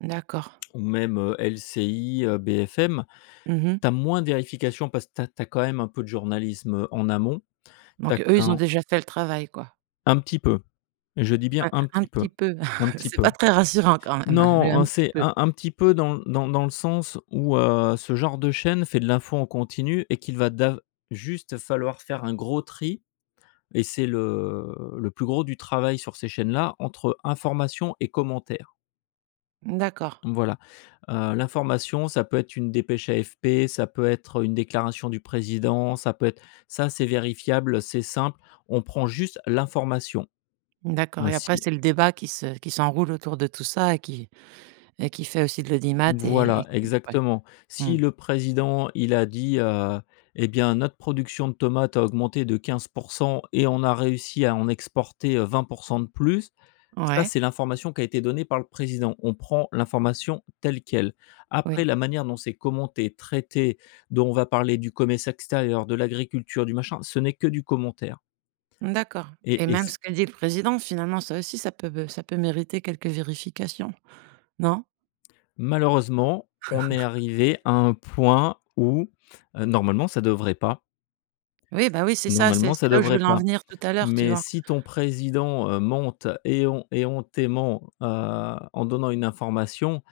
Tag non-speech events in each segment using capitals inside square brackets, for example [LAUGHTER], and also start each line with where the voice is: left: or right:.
right: D'accord.
left: Ou même, heu, LCI, heu, BFM,
right: Mmh mh.
left: tu as moins de vérification parce que tu as tu as quand même un peu de journalisme, heu, en amont. Tu as
right: Donc eux, ils ont
left: quand
right: déjà fait le travail quoi.
left: Un petit peu, je dis bien
right: Ouais,
left: un
right: un
left: petit
right: petit
left: peu,
right: peu,
left: un
right: [CHUCKLES]
left: petit
right: c'est
left: peu.
right: pas très rassurant quand même,
left: Non,
right: hein, le «un
left: en
right: petit
left: c'est
right: peu».
left: un un petit peu dans l dans dans le sens où, heu, ce genre de chaîne fait de l'info en continu et qu'il va d'av juste falloir faire un gros tri et c'est le le plus gros du travail sur ces chaînes là, entre information et commentaire.
right: Mmh d'accord.
left: Mmh, voilà. Heu, l'information ça peut être une dépêche AFP, ça peut être, heu, une déclaration du président, ça peut être ça c'est vérifiable, c'est simple, on prend juste l'information.
right: Mmh d'accord et après
left: Ainsi
right: c'est le débat qui se qui s'enroule autour de tout ça et qui et qui fait aussi de l'audimat et
left: Voilà
right: q et ouais,
left: exactement.
right: mmh.
left: Si le président il a dit, heu: «Eh bien notre production de tomates a augmenté de 15 % et on a réussi à en exporter, heu, 20 % de plus», ça
right: Ouais.
left: c'est l'information qui a été donnée par le président. On prend l'information telle quelle. Après
right: Oui.
left: la manière dont c'est commenté, traité, dont on va parler du commerce extérieur, de l'agriculture, du machin, ce n'est que du commentaire.
right: Mmh, d'accord.
left: Et
right: Et
left: et
right: même
left: s
right: ce qu'a dit le président, finalement, ça aussi, ça peut be ça peut mériter quelques vérifications, non?
left: Malheureusement, on est
right: [CHUCKLES]
left: arrivé à un point où, heu, normalement ça devrait pas.
right: Oui, bah, oui, c'est ça, c'est
left: Normalement
right: c'est
left: ça
right: là où je
left: devrait
right: voulais en
left: pas.
right: venir tout à l'heure. Tu
left: Mais
right: vois?
left: si ton président, heu, monte éhon éhontément, heu, en donnant une information,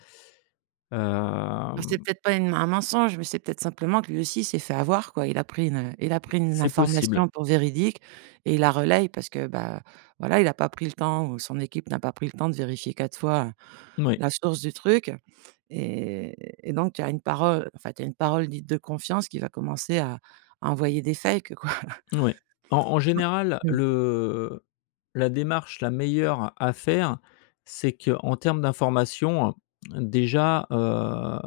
right: Bah,
left: hem.
right: c'est peut-être pas une m un mensonge, mais c'est peut-être simplement que lui aussi s'est fait avoir quoi. Il a pris une, heu, il a pris une
left: C'est possible.
right: information pour véridique et il la relaye parce que, bah, voilà, il a pas pris le temps ou son équipe n'a pas pris le temps de vérifier 4 fois, heu,
left: Moui.
right: la source du truc et et donc tu as une parole, enfin tu as une parole dite de confiance qui va commencer à à envoyer des fakes quoi. [CHUCKLES]
left: Oui. En en général,
right: [UNINTELLIGIBLE]
left: le la démarche la meilleure à faire, c'est qu'en termes d'informations, heu, déjà, heu,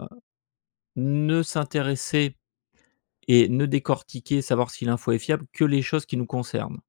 left: ne s'intéresser et ne décortiquer, savoir si l'info est fiable, que les choses qui nous concernent.